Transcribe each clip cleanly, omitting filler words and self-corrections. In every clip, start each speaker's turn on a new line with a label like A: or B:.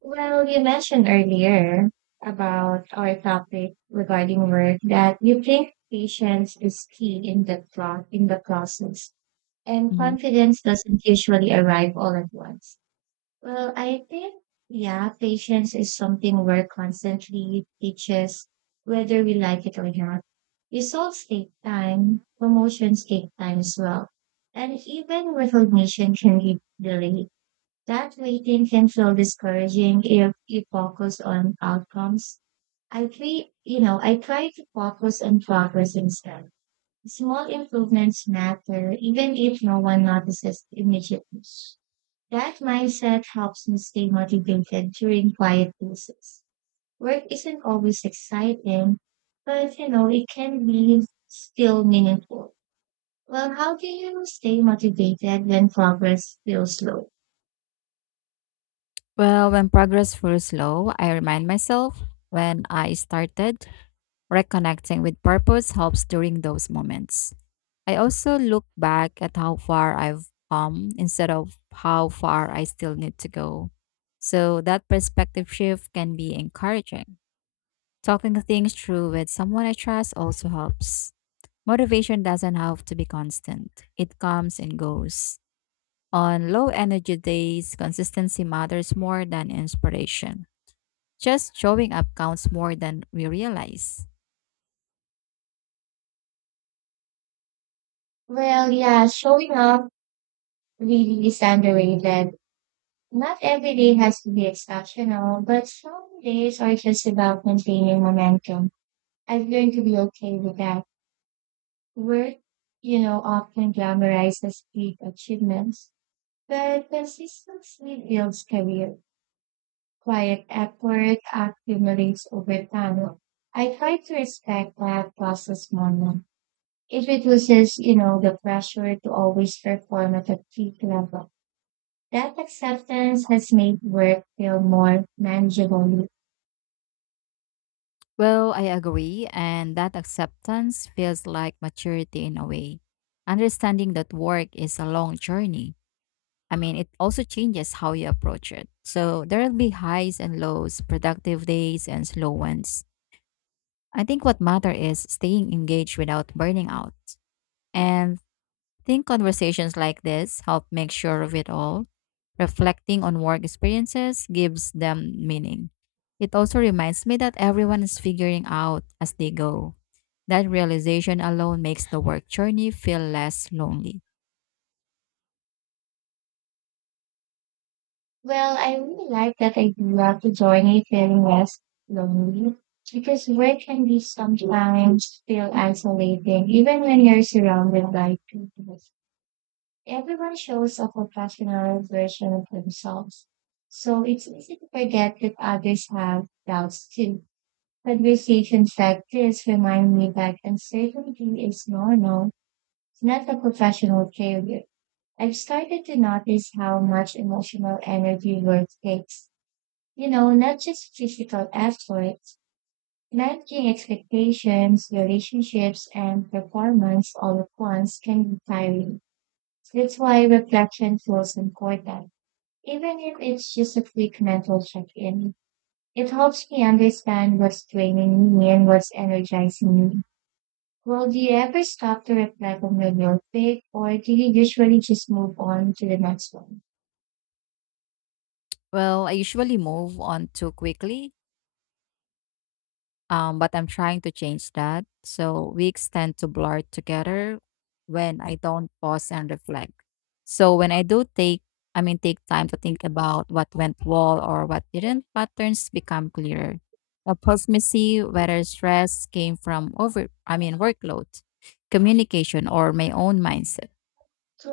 A: Well, you mentioned earlier about our topic regarding work that you think patience is key in the process, and
B: Mhm.
A: confidence doesn't usually arrive all at once. Well, I think, yeah, patience is something work constantly teaches, whether we like it or not. Results take time, promotions take time as well, and even recognition can be delayed. That waiting can feel discouraging if you focus on outcomes. I try to focus on progress instead. Small improvements matter, even if no one notices immediately. That mindset helps me stay motivated during quiet phases. Work isn't always exciting, but it can be still meaningful. Well, how do you stay motivated when progress feels slow?
B: Well, when progress feels slow, I remind myself when I started, reconnecting with purpose helps during those moments. I also look back at how far I've come instead of how far I still need to go. So that perspective shift can be encouraging. Talking things through with someone I trust also helps. Motivation doesn't have to be constant, it comes and goes. On low energy days, consistency matters more than inspiration. Just showing up counts more than we realize.
A: Well, yeah, showing up really is underrated. Not every day has to be exceptional, but some days are just about maintaining momentum. I've learned to be okay with that. Work often glamorizes big achievements, but consistency builds career. Quiet effort accumulates over time. I try to respect that process more now. It reduces the pressure to always perform at a peak level. That acceptance has made work feel more manageable.
B: Well, I agree, and that acceptance feels like maturity in a way. Understanding that work is a long journey. I mean, it also changes how you approach it. So there will be highs and lows, productive days and slow ones. I think what matters is staying engaged without burning out. And think conversations like this help make sure of it all. Reflecting on work experiences gives them meaning. It also reminds me that everyone is figuring out as they go. That realization alone makes the work journey feel less lonely.
A: Well, I really like that I grew up to journey feeling less lonely because work can be sometimes feel isolating, even when you're surrounded by people. Everyone shows a professional version of themselves. So it's easy to forget that others have doubts too. Conversations like this remind me that uncertainty is normal, not a professional failure. I've started to notice how much emotional energy work takes. Not just physical effort, managing expectations, relationships, and performance all at once can be tiring. That's why reflection feels important. Even if it's just a quick mental check in, it helps me understand what's draining me and what's energizing me. Well, do you ever stop to reflect on your guilt pick, or do you usually just move on to the next one?
B: Well, I usually move on too quickly. But I'm trying to change that. So weeks tend to blur together when I don't pause and reflect. So when I do take, I mean, take time to think about what went well or what didn't, patterns become clearer. That helps me see whether stress came from over, I mean, workload, communication, or my own mindset.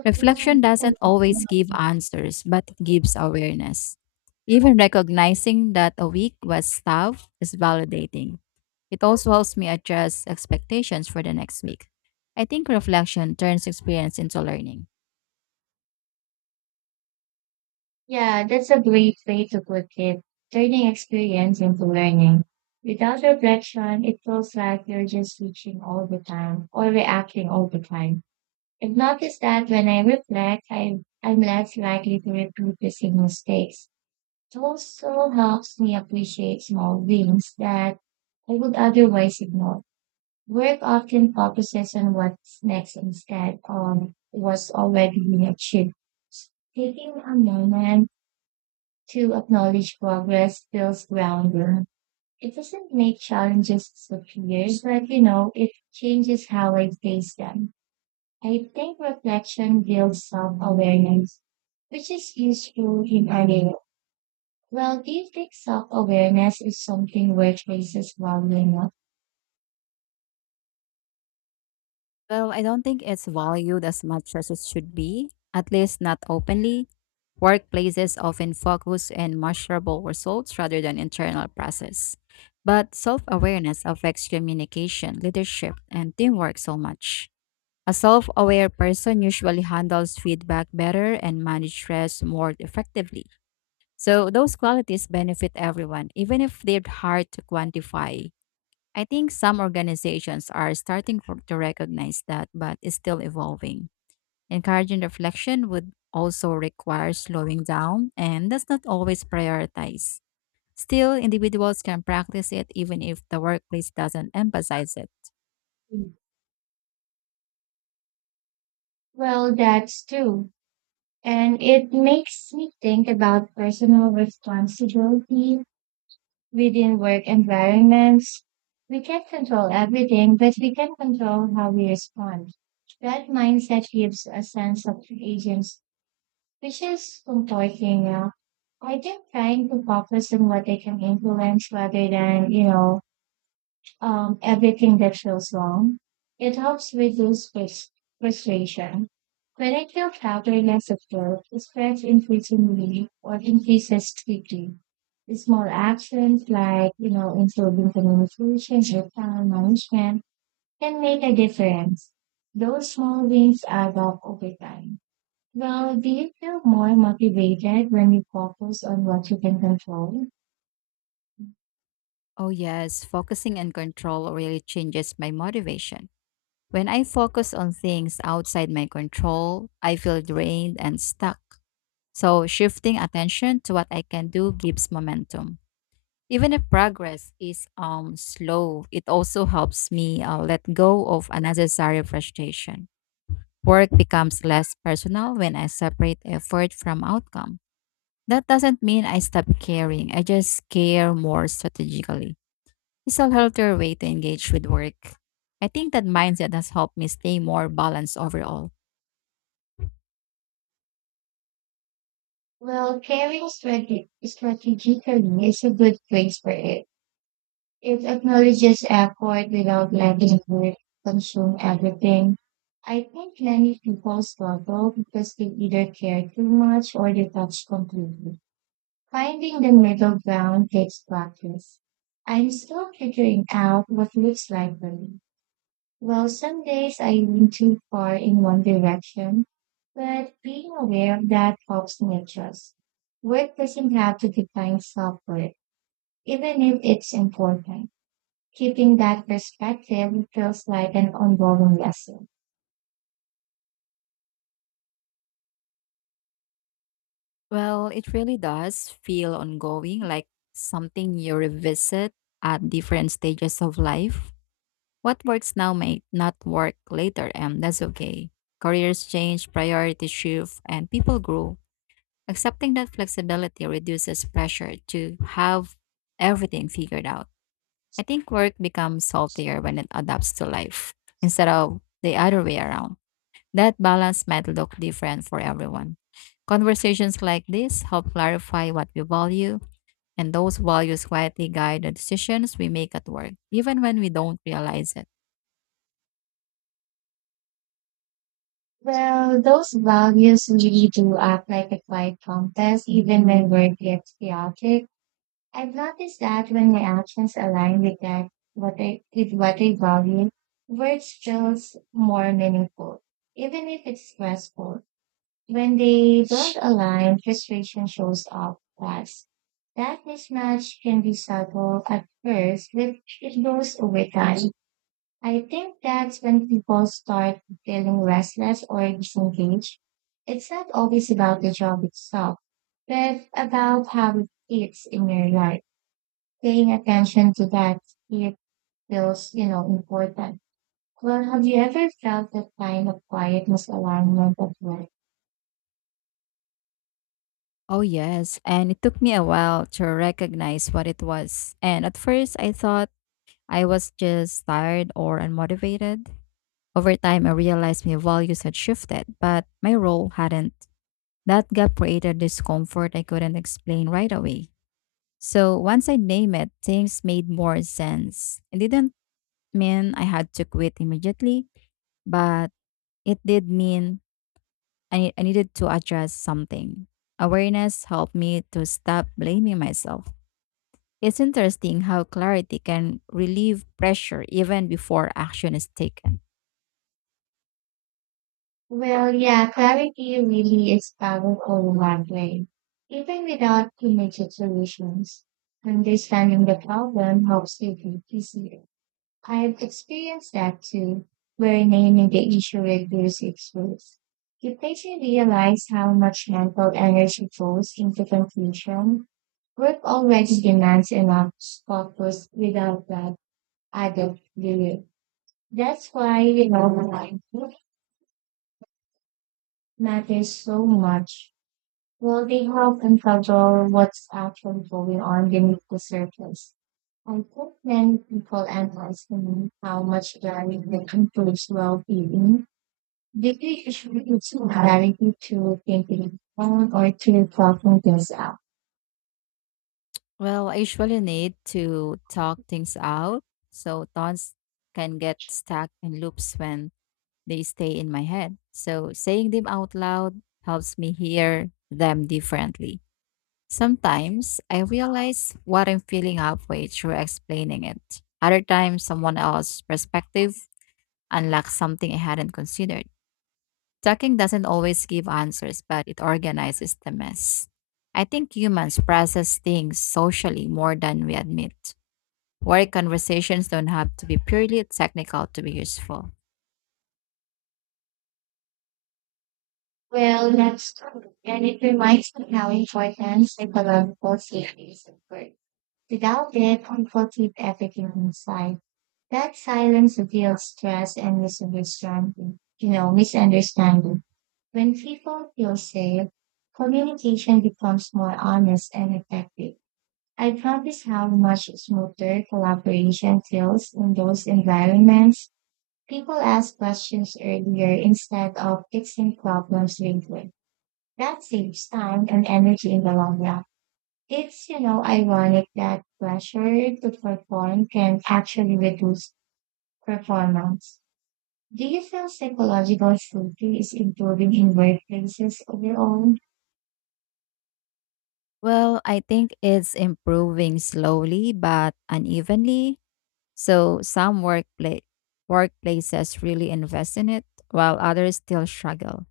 B: Reflection doesn't always give answers, but gives awareness. Even recognizing that a week was tough is validating. It also helps me adjust expectations for the next week. I think reflection turns experience into learning.
A: Yeah, that's a great way to put it. Turning experience into learning. Without reflection, it feels like you're just teaching all the time or reacting all the time. I've noticed that when I reflect, I'm less likely to repeat the same mistakes. It also helps me appreciate small wins that I would otherwise ignore. Work often focuses on what's next instead of what's already been achieved. Taking a moment to acknowledge progress feels grounding. It doesn't make challenges disappear, but it changes how I face them. I think reflection builds self awareness, which is useful in any way. Well, do you think self awareness is something workplaces value enough?
B: Well, I don't think it's valued as much as it should be, at least not openly. Workplaces often focus on measurable results rather than internal process. But self awareness affects communication, leadership, and teamwork so much. A self aware person usually handles feedback better and manages stress more effectively. So, those qualities benefit everyone, even if they're hard to quantify. I think some organizations are starting for, to recognize that, but it's still evolving. Encouraging reflection would also require slowing down, and that's not always prioritized. Still, individuals can practice it even if the workplace doesn't emphasize it.
A: Well, that's true. And it makes me think about personal responsibility within work environments. We can't control everything, but we can control how we respond. That mindset gives a sense of agents, which is comforting. I think trying to focus on what I can influence rather than, everything that feels wrong. It helps reduce frustration. When I feel powerless at work, the stress increasingly or increases quickly. Small actions like, improving communication or time management can make a difference. Those small wins add up over time. Well, do you feel more motivated when you focus on what you can control?
B: Oh, yes, focusing and control really changes my motivation. When I focus on things outside my control, I feel drained and stuck. So, shifting attention to what I can do gives momentum. Even if progress is slow, it also helps me let go of unnecessary frustration. Work becomes less personal when I separate effort from outcome. That doesn't mean I stop caring. I just care more strategically. It's a healthier way to engage with work. I think that mindset has helped me stay more balanced overall.
A: Well, caring strategically is a good place for it. It acknowledges effort without letting it consume everything. I think many people struggle because they either care too much or detach completely. Finding the middle ground takes practice. I'm still figuring out what looks like for me. Well, some days I lean too far in one direction, but being aware of that helps me adjust. Work doesn't have to define self worth, even if it's important. Keeping that perspective feels like an ongoing lesson.
B: Well, it really does feel ongoing, like something you revisit at different stages of life. What works now may not work later, and that's okay. Careers change, priorities shift, and people grow. Accepting that flexibility reduces pressure to have everything figured out. I think work becomes saltier when it adapts to life instead of the other way around. That balance might look different for everyone. Conversations like this help clarify what we value, and those values quietly guide the decisions we make at work, even when we don't realize it.
A: Well, those values really do act like a quiet compass, even when work gets chaotic. I've noticed that when my actions align with that, what I with what I value, words feels more meaningful, even if it's stressful. When they don't align, frustration shows up fast. That mismatch can be subtle at first, but it grows over time. I think that's when people start feeling restless or disengaged. It's not always about the job itself, but about how it fits in your life, paying attention to that, it feels, important. Well, have you ever felt that kind of quietness misalignment at work?
B: Oh, yes. And it took me a while to recognize what it was. And at first, I thought I was just tired or unmotivated. Over time, I realized my values had shifted, but my role hadn't. That gap created discomfort I couldn't explain right away. So once I named it, things made more sense. It didn't mean I had to quit immediately, but it did mean I needed to address something. Awareness helped me to stop blaming myself. It's interesting how clarity can relieve pressure even before action is taken.
A: Well, yeah, clarity really is powerful in that way. Even without immediate solutions, understanding the problem helps you be easier. I've experienced that too, where naming the issue reduces its worth. It makes you patiently realize how much mental energy goes into confusion. Work already demands enough focus without that added layer. That's why you know matters so much. Well, they help uncover what's actually going on beneath the surface. I think many people underestimate how much learning can improves well-being. Deeply contributes directly to thinking on or to problem things out.
B: Well, I usually need to talk things out, so thoughts can get stuck in loops when they stay in my head. So saying them out loud helps me hear them differently. Sometimes I realize what I'm feeling halfway through explaining it. Other times, someone else's perspective unlocks something I hadn't considered. Talking doesn't always give answers, but it organizes the mess. I think humans process things socially more than we admit. Work conversations don't have to be purely technical to be useful.
A: Well, that's true. And it reminds me how important psychological safety is at work. Without it, people keep everything inside. That silence reveals stress and misunderstanding. Misunderstanding. When people feel safe, communication becomes more honest and effective. I notice how much smoother collaboration feels in those environments. People ask questions earlier instead of fixing problems later. That saves time and energy in the long run. It's ironic that pressure to perform can actually reduce performance. Do you feel psychological safety is improving in workplaces overall?
B: Well, I think it's improving slowly but unevenly. So workplaces really invest in it, while others still struggle.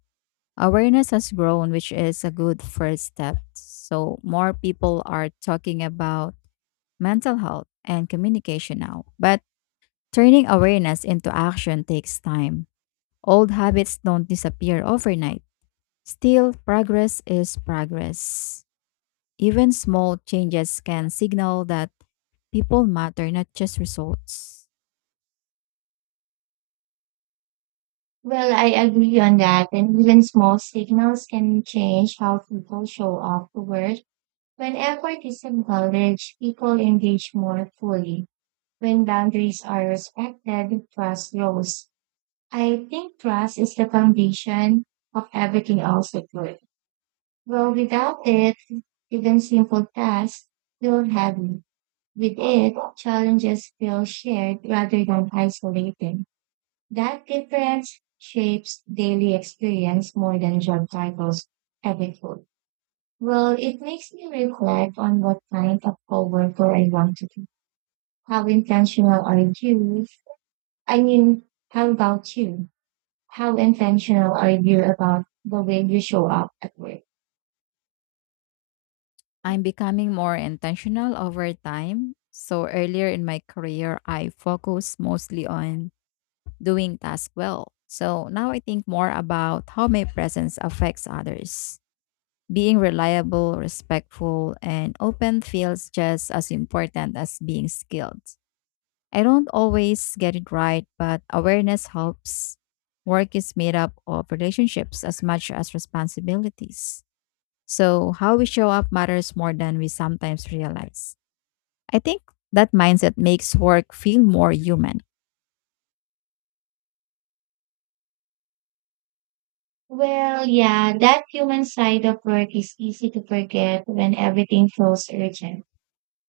B: Awareness has grown, which is a good first step. So more people are talking about mental health, and communication now. But turning awareness into action takes time. Old habits don't disappear overnight. Still, progress is progress. Even small changes can signal that people matter, not just results.
A: Well, I agree on that. And even small signals can change how people show up to work. When effort is acknowledged, people engage more fully. When boundaries are respected, trust grows. I think trust is the foundation of everything else at work. Well, without it, even simple tasks feel heavy. With it, challenges feel shared rather than isolated. That difference shapes daily experience more than job titles ever could. Well, it makes me reflect on what kind of coworker I want to be. How intentional are you? I mean, how about you? How intentional are you about the way you show up at work?
B: I'm becoming more intentional over time. So, earlier in my career, I focused mostly on doing tasks well. So, now I think more about how my presence affects others. Being reliable, respectful, and open feels just as important as being skilled. I don't always get it right, but awareness helps. Work is made up of relationships as much as responsibilities. So, how we show up matters more than we sometimes realize. I think that mindset makes work feel more human.
A: Well, yeah, that human side of work is easy to forget when everything feels urgent.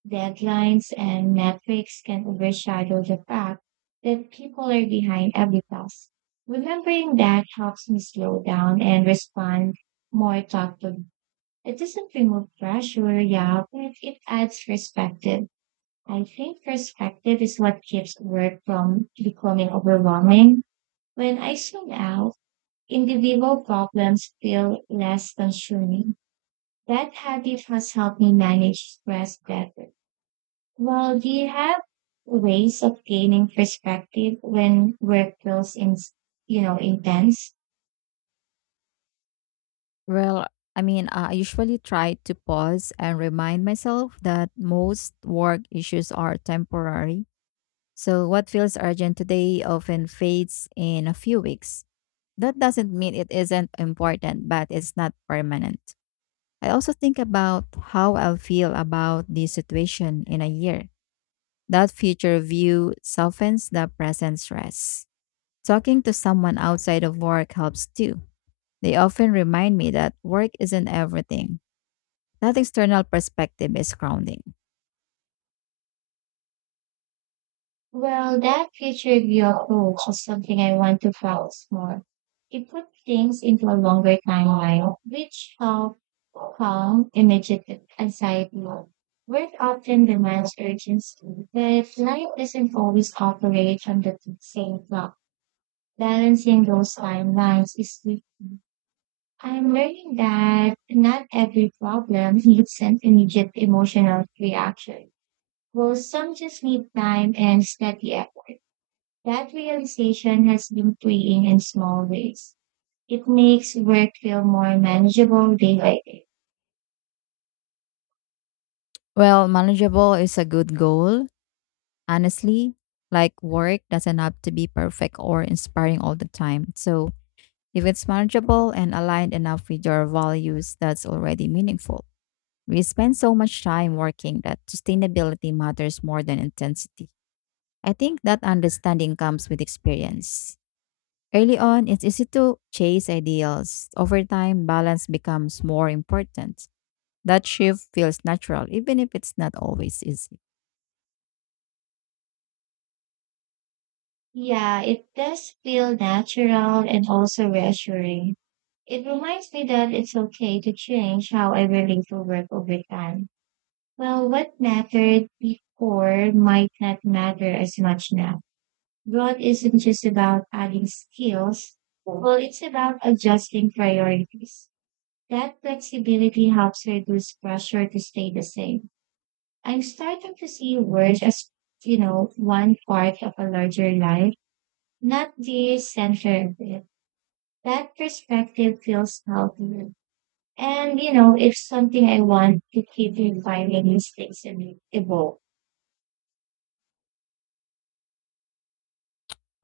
A: Deadlines and metrics can overshadow the fact that people are behind every task. Remembering that helps me slow down and respond more thoughtfully. It doesn't remove pressure, yeah, but it adds perspective. I think perspective is what keeps work from becoming overwhelming. When I zoom out, individual problems feel less consuming. That habit has helped me manage stress better. Well, do you have ways of gaining perspective when work feels intense?
B: Well, I mean, I usually try to pause and remind myself that most work issues are temporary. So, what feels urgent today often fades in a few weeks. That doesn't mean it isn't important, but it's not permanent. I also think about how I'll feel about the situation in a year. That future view softens the present stress. Talking to someone outside of work helps too. They often remind me that work isn't everything. That external perspective is grounding.
A: Well, that future view approach is something I want to focus more. It put things into a longer timeline, which help calm immediate anxiety. Work often demands urgency, but life doesn't always operate on the same clock. Balancing those timelines is tricky. I'm learning that not every problem needs an immediate emotional reaction. Well, some just need time and steady effort. That realization has been freeing in small ways. It makes work feel more manageable day by day.
B: Well, manageable is a good goal. Honestly, like work doesn't have to be perfect or inspiring all the time. So if it's manageable and aligned enough with your values, that's already meaningful. We spend so much time working that sustainability matters more than intensity. I think that understanding comes with experience. Early on, it's easy to chase ideals. Over time, balance becomes more important. That shift feels natural, even if it's not always easy.
A: Yeah, it does feel natural and also reassuring. It reminds me that it's okay to change how I relate to work over time. Well, what mattered before might not matter as much now. Growth isn't just about adding skills. Well, it's about adjusting priorities. That flexibility helps reduce pressure to stay the same. I'm starting to see work as, one part of a larger life, not the center of it. That perspective feels healthier. And, it's something I want to keep refining mistakes and evolve.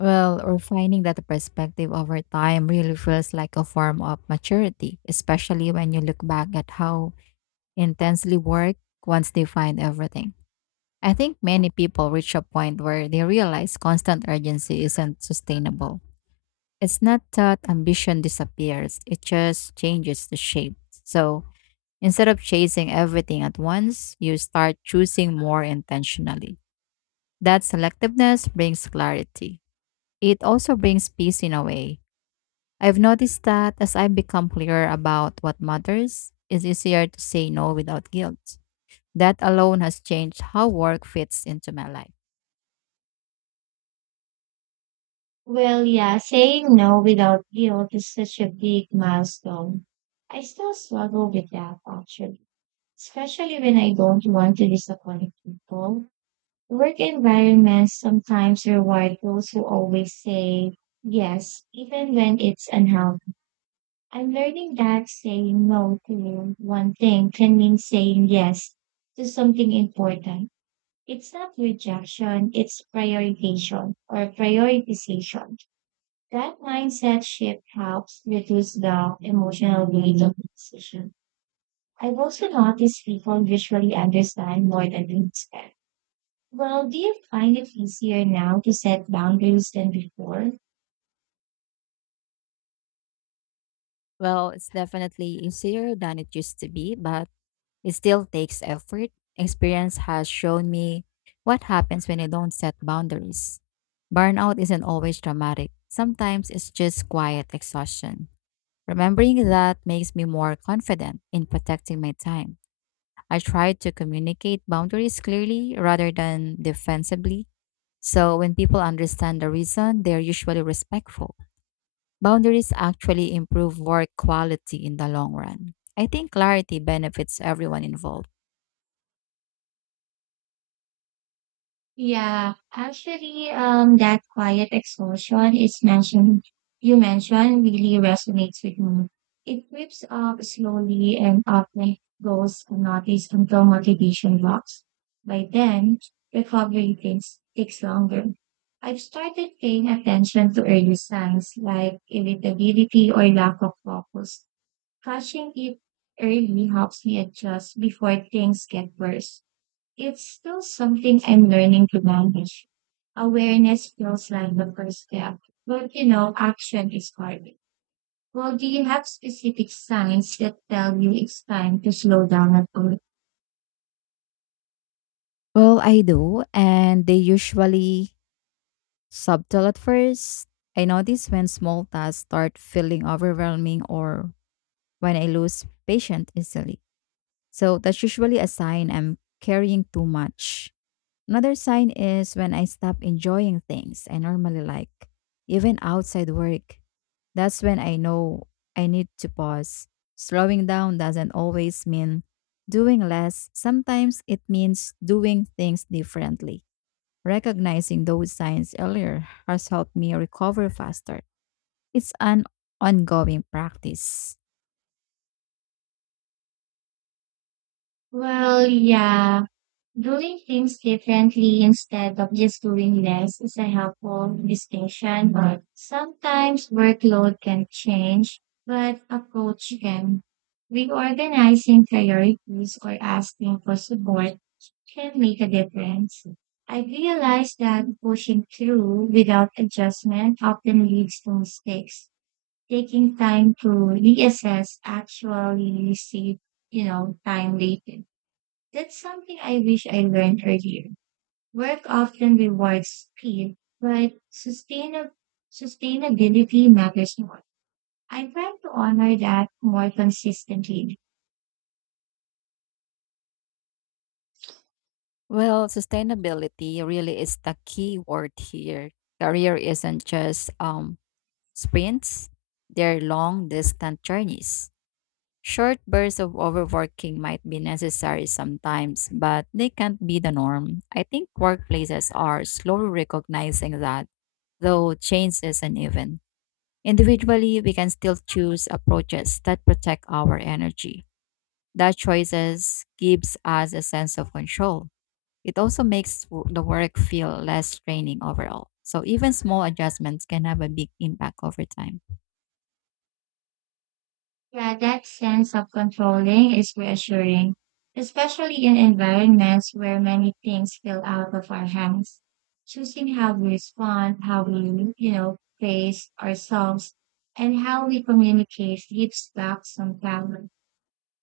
B: Well, refining that perspective over time really feels like a form of maturity, especially when you look back at how intensely work once defined everything. I think many people reach a point where they realize constant urgency isn't sustainable. It's not that ambition disappears, it just changes the shape. So instead of chasing everything at once, you start choosing more intentionally. That selectiveness brings clarity. It also brings peace in a way. I've noticed that as I've become clearer about what matters, it's easier to say no without guilt. That alone has changed how work fits into my life.
A: Well, yeah, saying no without guilt is such a big milestone. I still struggle with that, actually, especially when I don't want to disappoint people. Work environments sometimes reward those who always say yes, even when it's unhealthy. I'm learning that saying no to one thing can mean saying yes to something important. It's not rejection, it's prioritization or prioritization. That mindset shift helps reduce the emotional weight of the decision. I've also noticed people usually understand more than we expect. Well, do you find it easier now to set boundaries than before?
B: Well, it's definitely easier than it used to be, but it still takes effort. Experience has shown me what happens when you don't set boundaries. Burnout isn't always dramatic, sometimes it's just quiet exhaustion. Remembering that makes me more confident in protecting my time. I try to communicate boundaries clearly rather than defensively. So when people understand the reason, they're usually respectful. Boundaries actually improve work quality in the long run. I think clarity benefits everyone involved.
A: Yeah, actually, that quiet exhaustion is mentioned, you mentioned really resonates with me. It creeps up slowly and often goes unnoticed until motivation drops. By then, recovery takes longer. I've started paying attention to early signs like irritability or lack of focus. Catching it early helps me adjust before things get worse. It's still something I'm learning to manage. Awareness feels like the first step, but action is hard. Well, do you have specific signs that tell you it's time to slow down at all?
B: Well, I do, and they usually subtle at first. I notice when small tasks start feeling overwhelming or when I lose patience easily. So that's usually a sign I'm carrying too much. Another sign is when I stop enjoying things I normally like, even outside work. That's when I know I need to pause. Slowing down doesn't always mean doing less, sometimes it means doing things differently. Recognizing those signs earlier has helped me recover faster. It's an ongoing practice.
A: Well, yeah, doing things differently instead of just doing less is a helpful distinction, but sometimes workload can change, but approach can. Reorganizing priorities or asking for support can make a difference. I realized that pushing through without adjustment often leads to mistakes. Taking time to reassess actually save, time later. That's something I wish I learned earlier. Work often rewards speed, but sustainability matters more. I am trying to honor that more consistently.
B: Well, sustainability really is the key word here. Career isn't just sprints, they're long distant journeys. Short bursts of overworking might be necessary sometimes, but they can't be the norm. I think workplaces are slowly recognizing that, though change is uneven. Individually, we can still choose approaches that protect our energy. That choices gives us a sense of control. It also the work feel less draining overall. So even small adjustments can have a big impact over time.
A: Yeah, that sense of controlling is reassuring, especially in environments where many things feel out of our hands. Choosing how we respond, how we, face ourselves, and how we communicate gives back some power.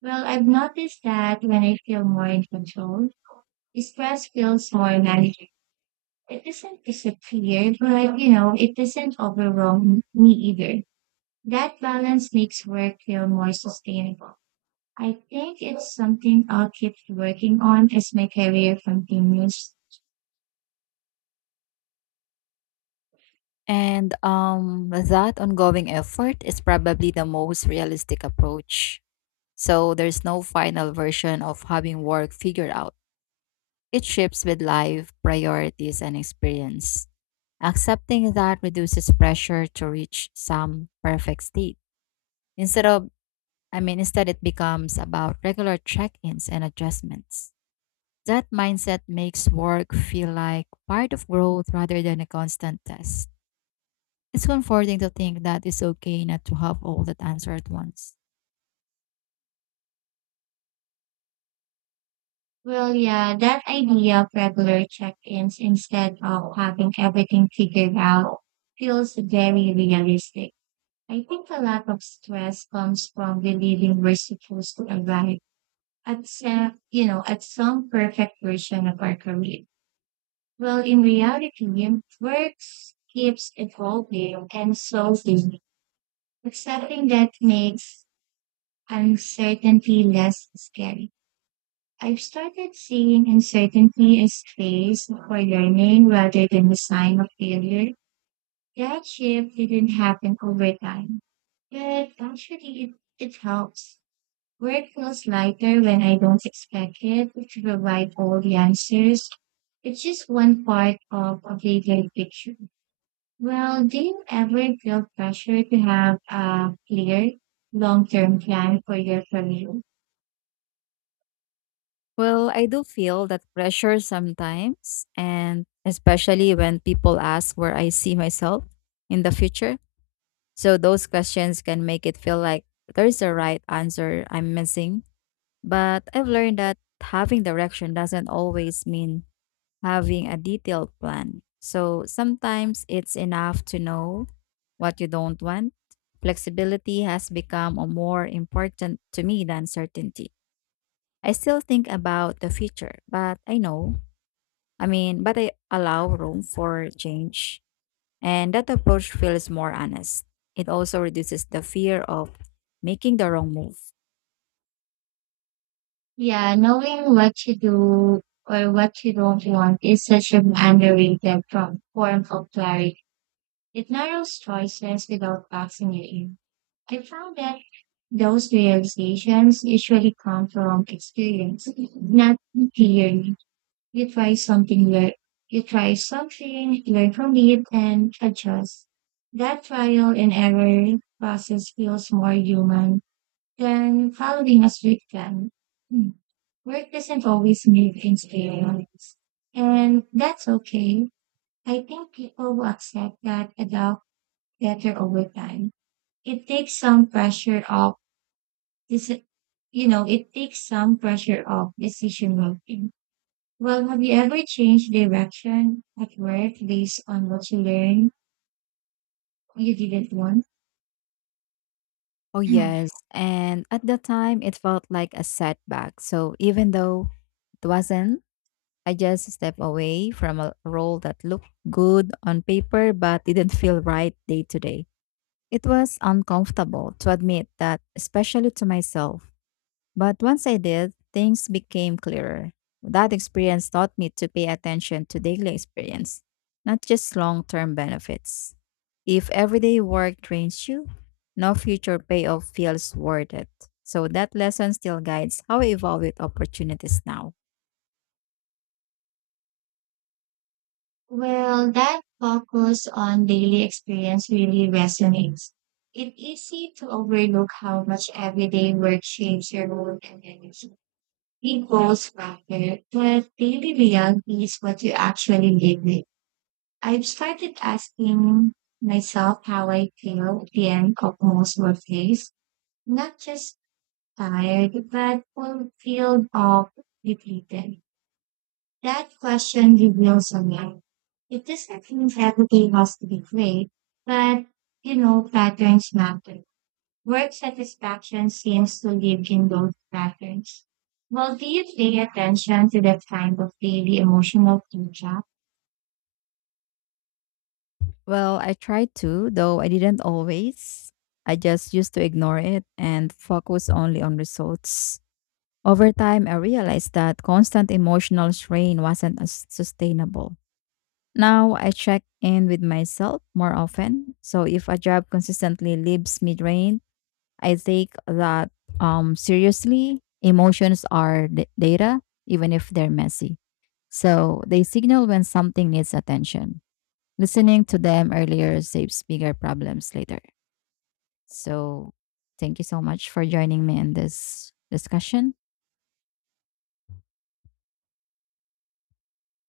A: Well, I've noticed that when I feel more in control, stress feels more manageable. It doesn't disappear, but, it doesn't overwhelm me either. That balance makes work feel more sustainable. I think it's something I'll keep working on as my career continues.
B: And that ongoing effort is probably the most realistic approach. So there's no final version of having work figured out. It shifts with life, priorities, and experience. Accepting that reduces pressure to reach some perfect state. Instead of, I mean, Instead it becomes about regular check ins and adjustments. That mindset makes work feel like part of growth rather than a constant test. It's comforting to think that it's okay not to have all that answer at once.
A: Well, yeah, that idea of regular check-ins instead of having everything figured out feels very realistic. I think a lot of stress comes from believing we're supposed to arrive at at some perfect version of our career. Well, in reality, work keeps evolving and so do. Accepting that makes uncertainty less scary. I've started seeing uncertainty as space for learning rather than a sign of failure. That shift didn't happen over time, but actually it helps. Work feels lighter when I don't expect it to provide all the answers. It's just one part of a bigger picture. Well, do you ever feel pressure to have a clear long-term plan for your career?
B: Well, I do feel that pressure sometimes, and especially when people ask where I see myself in the future. So, those questions can make it feel like there's a right answer I'm missing. But I've learned that having direction doesn't always mean having a detailed plan. So sometimes it's enough to know what you don't want. Flexibility has become a more important to me than certainty. I still think about the future, but I know, I mean, but I allow room for change. And that approach feels more honest. It also reduces the fear of making the wrong move.
A: Yeah, knowing what you do or what you don't want is such an underrated from form of clarity. It narrows choices without boxing you in. I found that those realizations usually come from experience, not theory. You try something, lear- you try something, learn from it, and adjust. That trial and error process feels more human then following a strict plan. Hmm. Work doesn't always mean experience. And that's okay. I think people will accept that adult better over time. It takes some pressure off this it takes some pressure off decision making. Well, have you ever changed direction at work based on what you learned you didn't want?
B: Oh, yes. And at the time, it felt like a setback. So even though it wasn't, I just stepped away from a role that looked good on paper but didn't feel right day to day. It was uncomfortable to admit that, especially to myself. But once I did, things became clearer. That experience taught me to pay attention to daily experience, not just long term benefits. If everyday work drains you, no future payoff feels worth it. So that lesson still guides how I evaluate opportunities now.
A: Well, that focus on daily experience really resonates. It's easy to overlook how much everyday work shapes your mood and energy. Big goals matter, but daily reality is what you actually live with. I've started asking myself how I feel at the end of most workdays, not just tired, but fulfilled or depleted. That question reveals a lot. It doesn't mean everything has to be great, but patterns matter. Work satisfaction seems to live in those patterns. Well, do you pay attention to that kind of daily emotional feedback?
B: Well, I tried to, though I didn't always. I just used to ignore it and focus only on results. Over time, I realized that constant emotional strain wasn't as sustainable. Now I check in with myself more often. So if a job consistently leaves me drained, I take that seriously. Data, even if they're messy. So they signal when something needs attention. Listening to them earlier saves bigger problems later. So, thank you so much for joining me in this discussion.